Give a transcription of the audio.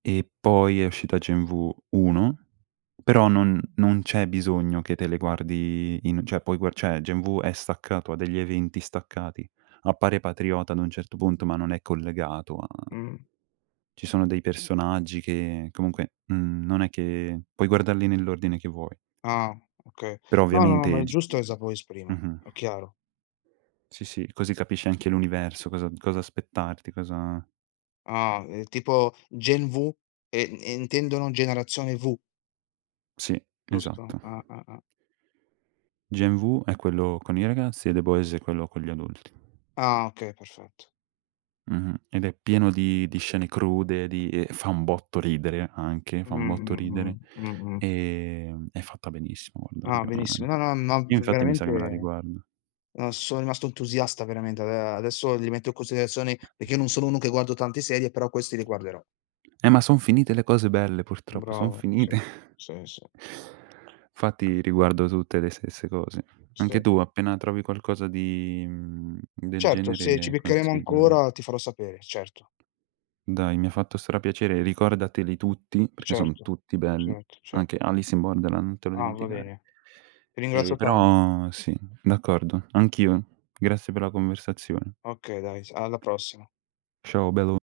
E poi è uscita Gen V 1, però non non c'è bisogno che te le guardi in cioè puoi gua cioè, Gen V è staccato, ha degli eventi staccati. Appare Patriota ad un certo punto, ma non è collegato a Mh. ci sono dei personaggi che comunque, mhmm, non è che puoi guardarli nell'ordine che vuoi. Ah, okay. Però No, no, no, ma ovviamente è g giusto eh, [unintelligible] The [unintelligible] Boys prima, mh-mh. è chiaro. Sì, sì, così capisci anche l'universo, cosa cosa aspettarti, cosa Ah, ehm, tipo Gen V e intendono generazione V? Sì, Giusto? esatto. Ah, ah, ah. Gen V è quello con i ragazzi e The Boys è quello con gli adulti. Ah, okay, perfetto. Mh-mh. Ed è pieno di di scene crude, di ehm, fa un botto ridere anche, Mh, fa un botto mh, ridere. mh, mh, mh. Ehm, è fatta benissimo, guarda Ah, io benissimo. No no no io ve infatti mi sa che me la veramente, riguardo. uhm, sono rimasto entusiasta veramente. Ade adesso li rimetto in considerazione, perché non sono uno che guardo tante serie, però questi li guarderò. Eh, ma son finite le cose belle, purtroppo, son Bravo, ma finite. sì, sì, sì. Fatti riguardo tutte le stesse cose. Anche Sì. tu appena trovi qualcosa di mhmm, del Certo, se ci genere beccheremo consigliami. ancora ti farò sapere, certo. Dai, mi ha fatto stra piacere. Ricordateli tutti, perché son Certo, tutti belli. certo, cert Anche Alice in Borderland, non te lo Ah, va dimenticare. bene. Ti Ehm, ringrazio tan però sì, d'accordo, anch'io. Grazie per la conversazione. Okay, dai, s alla prossima. Ciao bello.